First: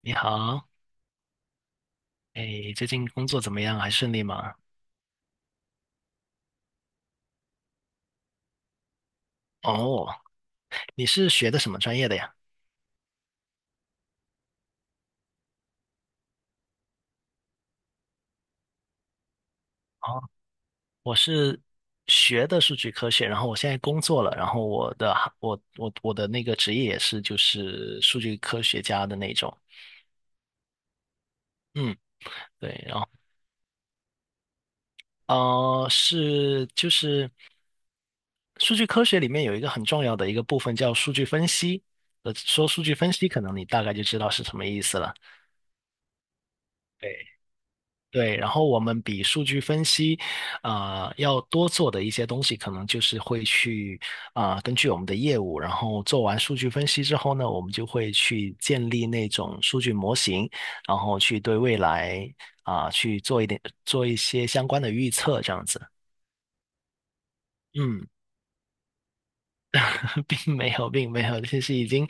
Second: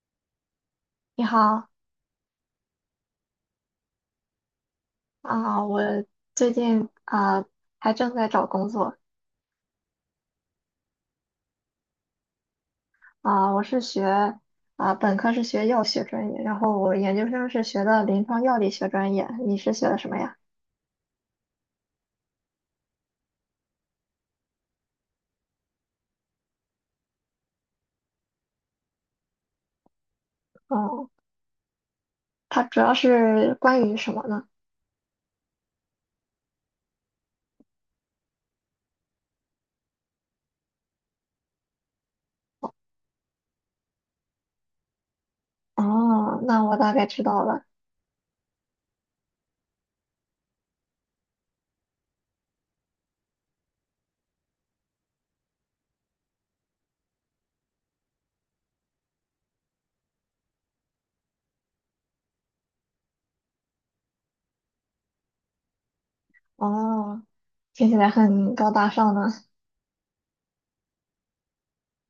你好。你好哎，最近工作怎么样？还顺利吗？啊，我最近啊还正在找工作哦，你是学的什么专业的呀？啊。我是学啊本科是学药学专业，然后我研究生是学的临床药理学专业。你是学的什么哦，呀？我是学的数据科学，然后我现在工作了，然后我的行我我我的那个职业也是就是数据科学家的那种。哦，嗯，它主对，要然后是关于什么呢？就是数据科学里面有一个很重要的一个部分叫数据分析。说数据分析，可能你大概就知道是什么意思了。哦，那我大概知对。道了。对，然后我们比数据分析，要多做的一些东西，可能就是会去根据我们的业务，然后做完数据分析之后呢，我们就会去建立那种数据模型，然后去对未来去做一些相关的预测，这样子。哦，听起嗯。来很高大上呢。并没有，并没有，其实已经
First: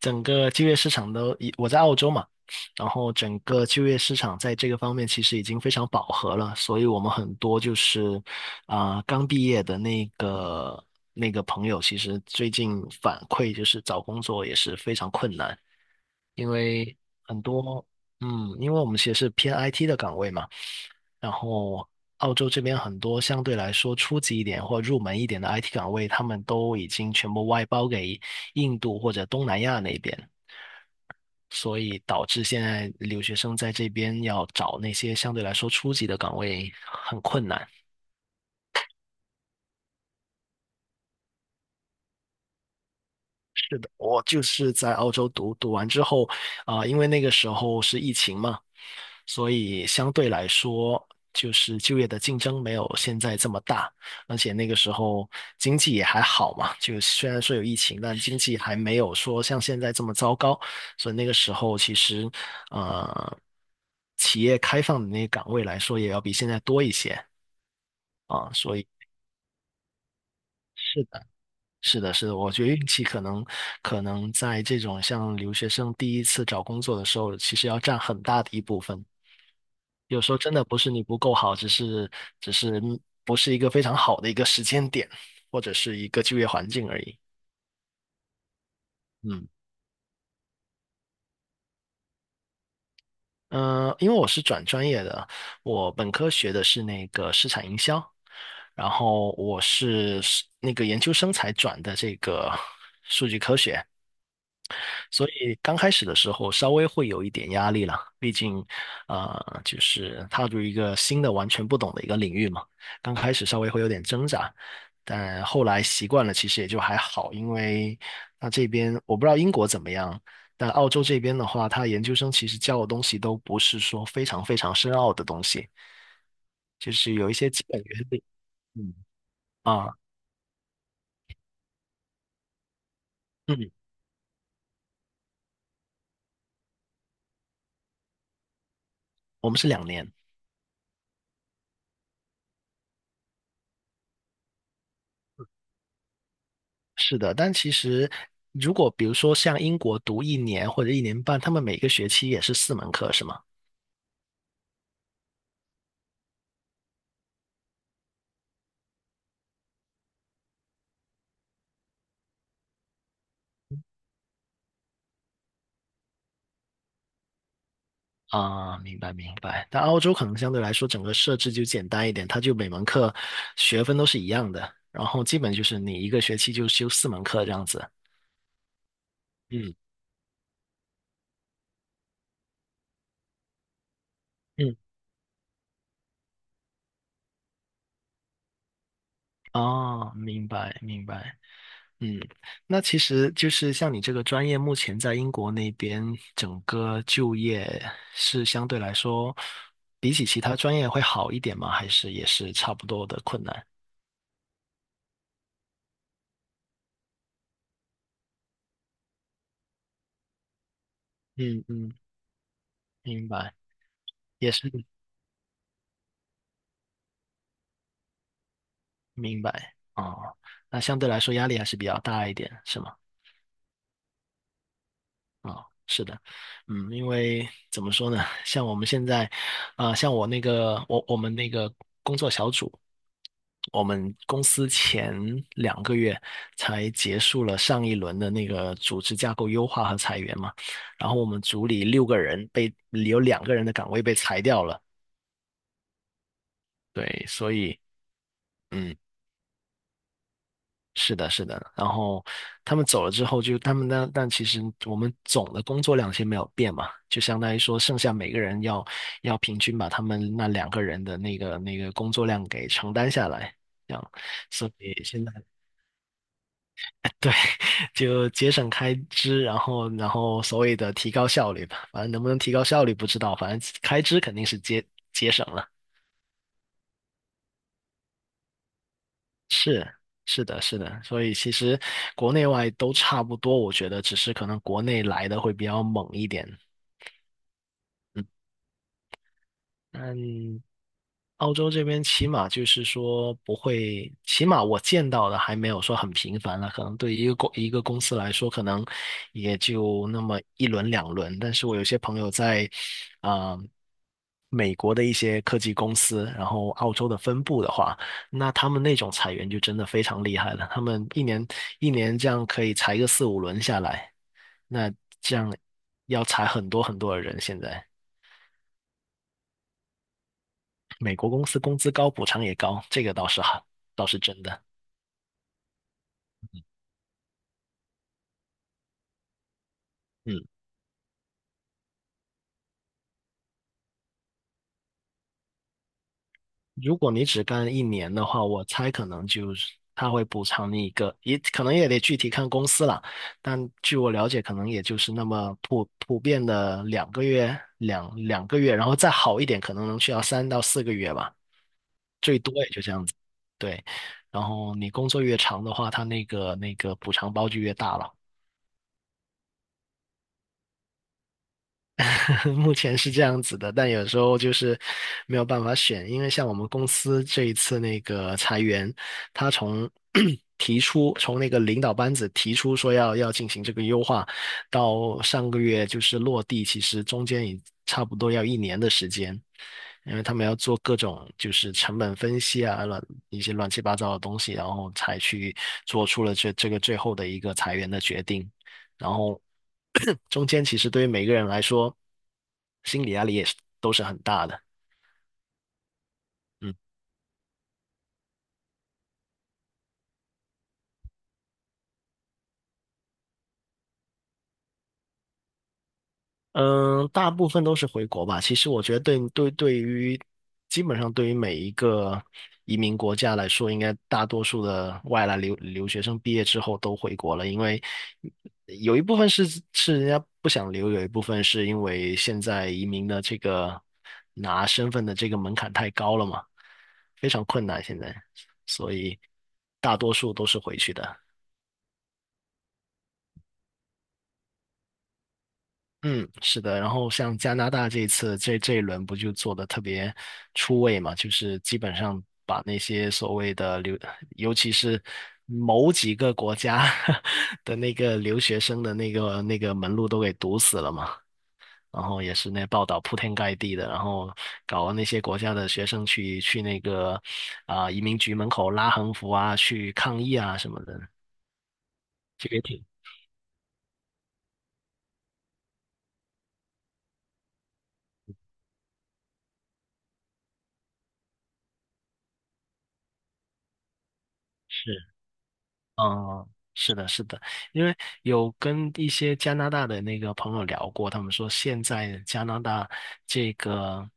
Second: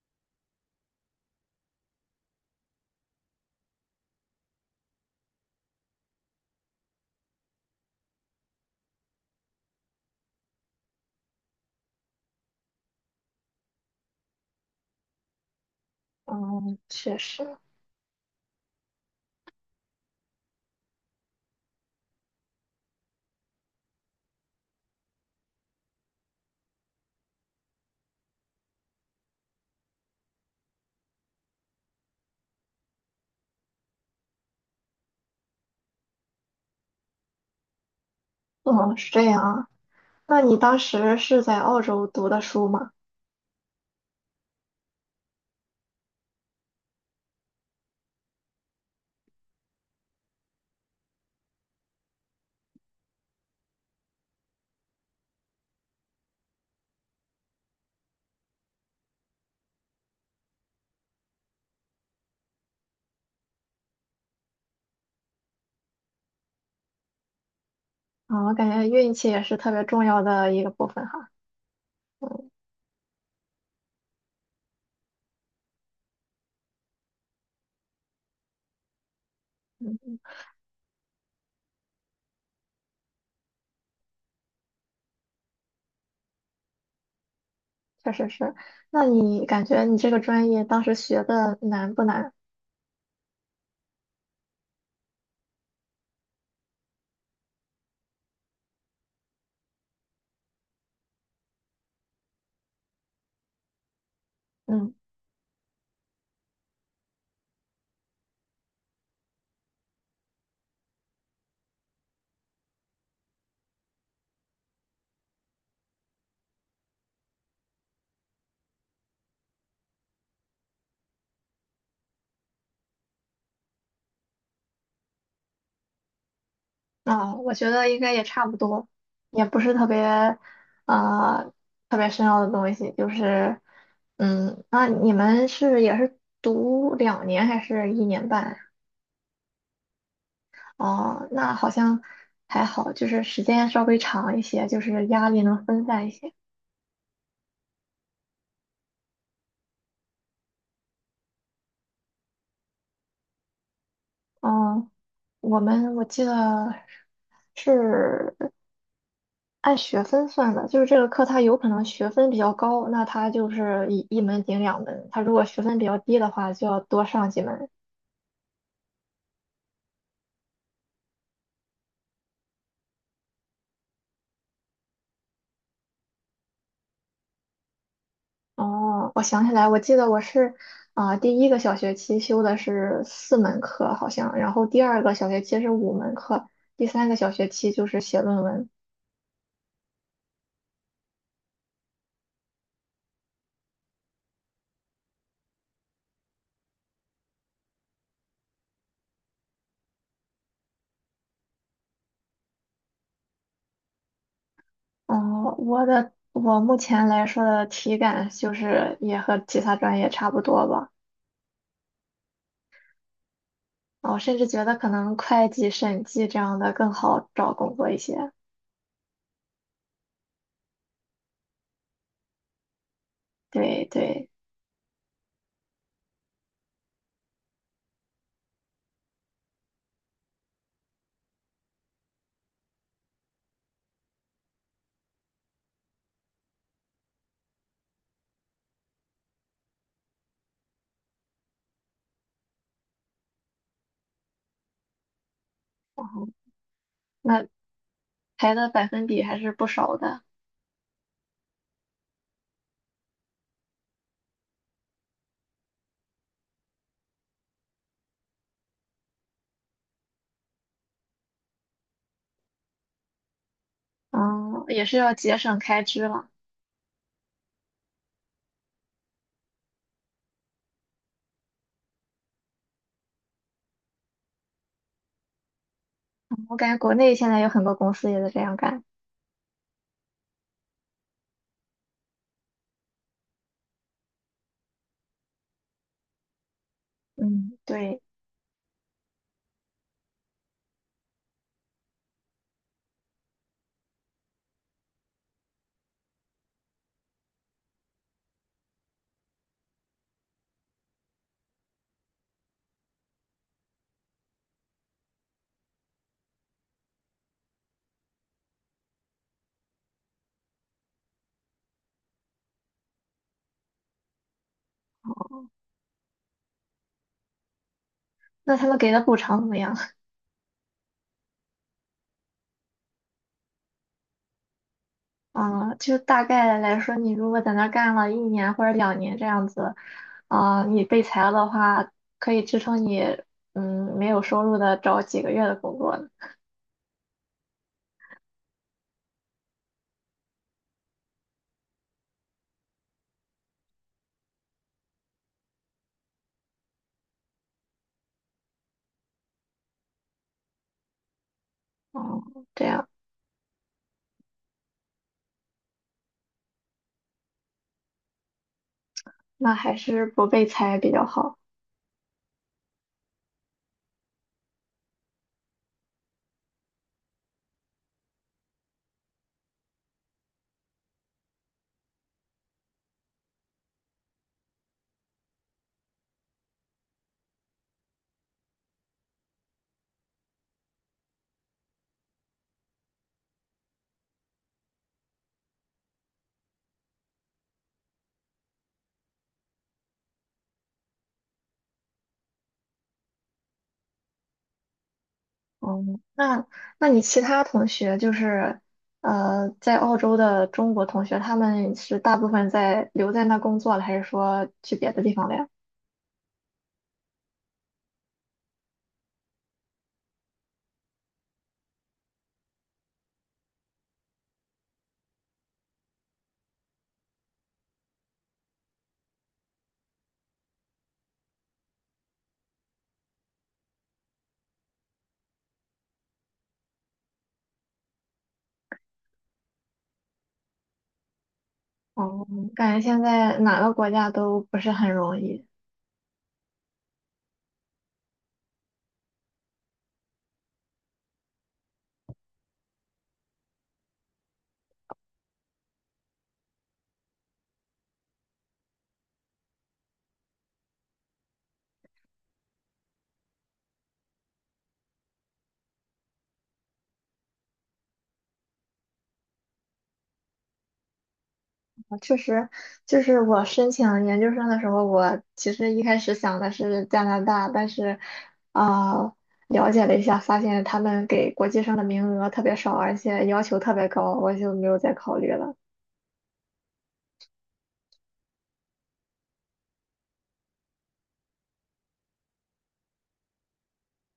整个就业市场都已，我在澳洲嘛，然后整个就业市场在这个方面其实已经非常饱和了，所以我们很多就是刚毕业的那个朋友，其实最近反馈就是找工作也是非常困难。因嗯，为确很实。多，嗯，因为我们其实是偏 IT 的岗位嘛，然后澳洲这边很多相对来说初级一点或入门一点的 IT 岗位，他们都已经全部外包给印度或者东南亚那边，所以导致现在留学生在这边要找那些相对来说初级的岗位很困难。嗯，是这样啊。那你当时是在澳洲读的书吗？我就是在澳洲读，读完之后因为那个时候是疫情嘛，所以相对来说，就是就业的竞争没有现在这么大，而且那个时候经济也还好嘛，就虽然说有疫情，但经济还没有说像现在这么糟糕，所以那个时候其实呃，企业开放的那个岗位来说，也要比现在多一些啊，啊，我感所以。觉运气也是特别重要的一个部是。分哈。是的，是的，我觉得运气可能在这种像留学生第一次找工作的时候，其实要占很大的一部分。嗯，有时候真的不是你不够好，只是不是一个非常好的一个时间点，或者是一个就业环境而已。确实是。那你嗯，感觉你这个专业当时学的难不难？因为我是转专业的，我本科学的是那个市场营销，然后我是那个研究生才转的这个数据科学。嗯，所以刚开始的时候稍微会有一点压力了，毕竟，就是踏入一个新的、完全不懂的一个领域嘛，刚开始稍微会有点挣扎，但后来习惯了，其实也就还好，因为那这边我不知道英国怎么样，但澳洲这边的话，他研究生其实教的东西都不是说非常非常深奥的东西，就是有一些我基觉本得应原该也理。差不多，嗯也不是啊，啊，特别深奥的东西。就是，嗯，嗯。那你们是也是读两年还是一年半呀？我们是两年。哦，那好像还好，就是时间稍微长一些，就是压力能分散一些。是的，但其实如果比如说像英国读一年或者一年半，他们每个学期也是四门课，是吗？哦，我记得是按学分算的，就是这个课它有可能学分比较高，那它就是一门顶两门；它如果学分比较低的话，就要多上几门。啊，明白明白。但澳洲可能相对来说整个设置就简单一点，它就每门课学分都是一样的，然后基本就是你一个学期就修四门课这样子。哦，我想起来，嗯我记得我是啊、第一个小学期修的是四门课，好像，然后嗯，第二个小学期是五门课，第三个小学期就是写论文。哦，明白明白。嗯，那其实就是像你这个专业，目前在英国那边整个就业是相对来说，比起其他专业会好一点吗？还是也是差不多的困难？哦，我目前来说的体感就是也和其他专业差不多吧。嗯嗯，明白，我甚至也觉是得可能会计、审计这样的更好找工作一些。明白哦。那相对来说压力还是比较大一点，是吗？对对，啊，是的。嗯，因为怎么说呢，像我们现在，像我那个，我们那个工作小组，我们公司前两个月才结束了上一轮的那个组织架构优化和裁员嘛，然后我们组里六个人被有两个人的岗位被裁掉了，对，那所以。排的百嗯。分比还是不少的，是的，是的。然后他们走了之后就，他们呢，但其实我们总的工作量先没有变嘛，就相当于说，剩下每个人要平均把他们那两个人的那个工作量给承担下来，这样。嗯，所也以是要现在 节省开支了。对，就节省开支，然后所谓的提高效率吧，反正能不能提高效率不知道，反正开支肯定是节省了。嗯，我感觉国内现在有很多公司也在这样干，是是的，是的，所以其实国内外都差不多，我觉得只是可能国内来的会比较猛一点。嗯，对。嗯，嗯。澳洲这边起码就是说不会，起码我见到的还没有说很频繁了。可能对于一个公司来说，可能也就那么一轮两轮。但是我有些朋友在啊、美国的一些科技公司，然后澳洲的分部的话，那他们那种裁员就真的非常厉害了。他们一年这样可以裁个四五轮下来，那这样要裁很多很多的人现在。那他们给的补偿怎么样？美国公司工资高，补偿也高，这个倒是好，倒是真的。就大概来说，你如果在那儿干了一年或者两年这样子，嗯，你被裁了的话，可以支撑你，没有收入的找几个月的工作呢。如果你只干一年的话，我猜可能就是他会补偿你一个，也可能也得具体看公司了。但据我了解，可能也就是那么普遍的两个月，两个月，然后再好一点，可能能去到三到四个月吧，哦、最多这也就样，这样子。对，然后你工作越长的话，他那个补偿包就越大了。那还是不被裁比较好。目前是这样子的，但有时候就是没有办法选，因为像我们公司这一次那个裁员，他从 提出从那个领导班子提出说要进行这个优化，到上个月就是落地，其实中间也差不多要一年的时间，因为他们要做各种就是成本分析啊，一些乱七八糟的东西，然后才去做出了这个最后的一个裁员的决定。然后 中间其实对于每个人来说，心理压力也是都是很大的。哦，那嗯。那你其他同学就是在澳洲的中国同学，他们是大部分在留在那工作了，还是说去别的地方了呀？嗯，大部分都是回国吧。其实我觉得对于基本上对于每一个移民国家来说，应该大多数的外来留学生毕业之后都回国了，因为有一部分是人家不想留，有一部分是因为现在移民的这个拿身份的这个门槛太高了嘛，非常困难现在，所以大多数都是回去的。哦，感觉现在哪个国家都不是很容易。嗯，是的，然后像加拿大这一次这一轮不就做的特别出位嘛，就是基本上把那些所谓的留，尤其是某几个国家 的那个留学生的那个门路都给堵死了嘛，然后也是那报道铺天盖地的，然后搞那些国家的学生去那个移民局门口拉横幅啊，去抗议啊什么的，啊确实，这个也挺就是我申请研究生的时候，我其实一开始想的是加拿大，但是啊、呃了解了一下，发现他们给国际生的名额特别少，而且要求特别高，我就没有再是。考虑了。嗯，是的，是的，因为有跟一些加拿大的那个朋友聊过，他们说现在加拿大这个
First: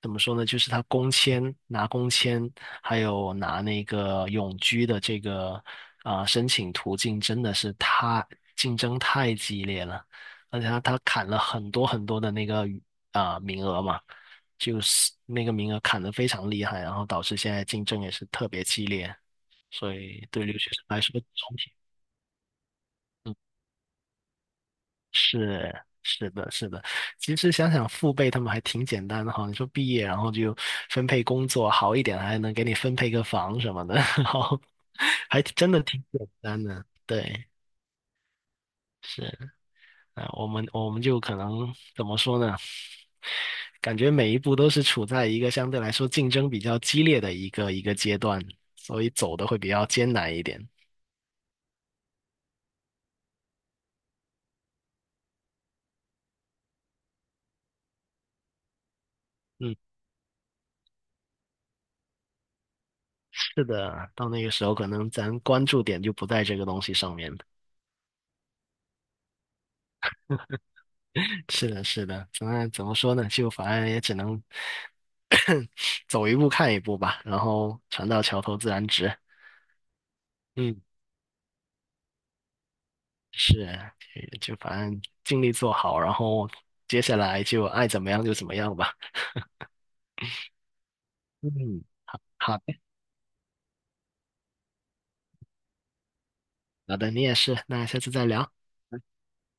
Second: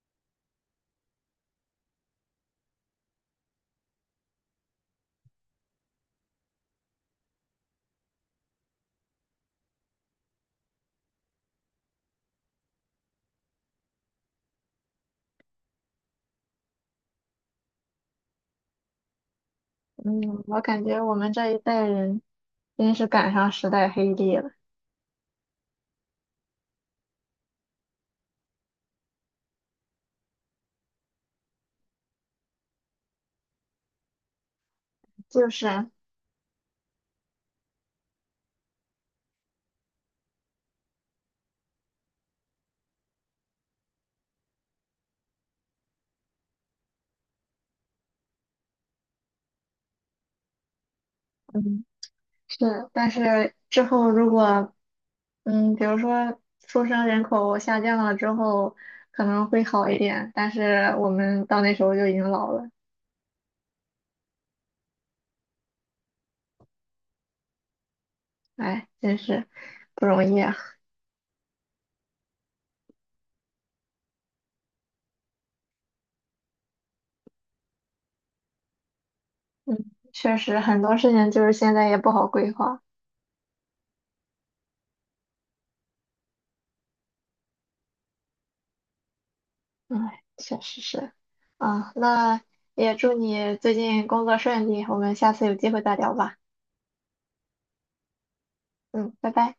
怎么说呢？就是他工签、拿工签，还有拿那个永居的这个申请途径，真的是太竞争太激烈了，而且他砍了很多很多的那个名额嘛，就是那个名额砍得非常厉害，然后导致现在竞争也是特别激烈。所以嗯，对留我学感生觉来我说，们这总一体代人真是赶嗯上时代黑帝了，是的，是的。其实想想父辈他们还挺简单的哈，你说毕业然后就分配工作好一点，还能给你分配个房什么的，然后还就真的是。挺简单的。对，是啊，我们就可能怎么说呢？感觉每一步都是处在一个相对来说竞争比较激烈的一个阶段，所以走的会比较艰难一点。嗯，是，但是之后如果，嗯，比如说出生人口下降了之后，可能会嗯。好一点，但是我们到那时候就已经老了，是的，到那个时候可能咱关注点就不在这个东西上面了。哎，真是不容易啊。是的，是的，怎么说呢？就反正也只能 走一步看一步吧，然后船到桥头自然直。嗯，确实嗯，很多事情就是现在也不好规划，是啊，就反正尽力做好，然后接下来就爱怎么样就怎么样吧。哎，确实是。嗯，啊，那好的。也祝你最近工作顺利，我们下次有机会再聊吧。好的，你也是，那下次再聊。嗯，拜拜。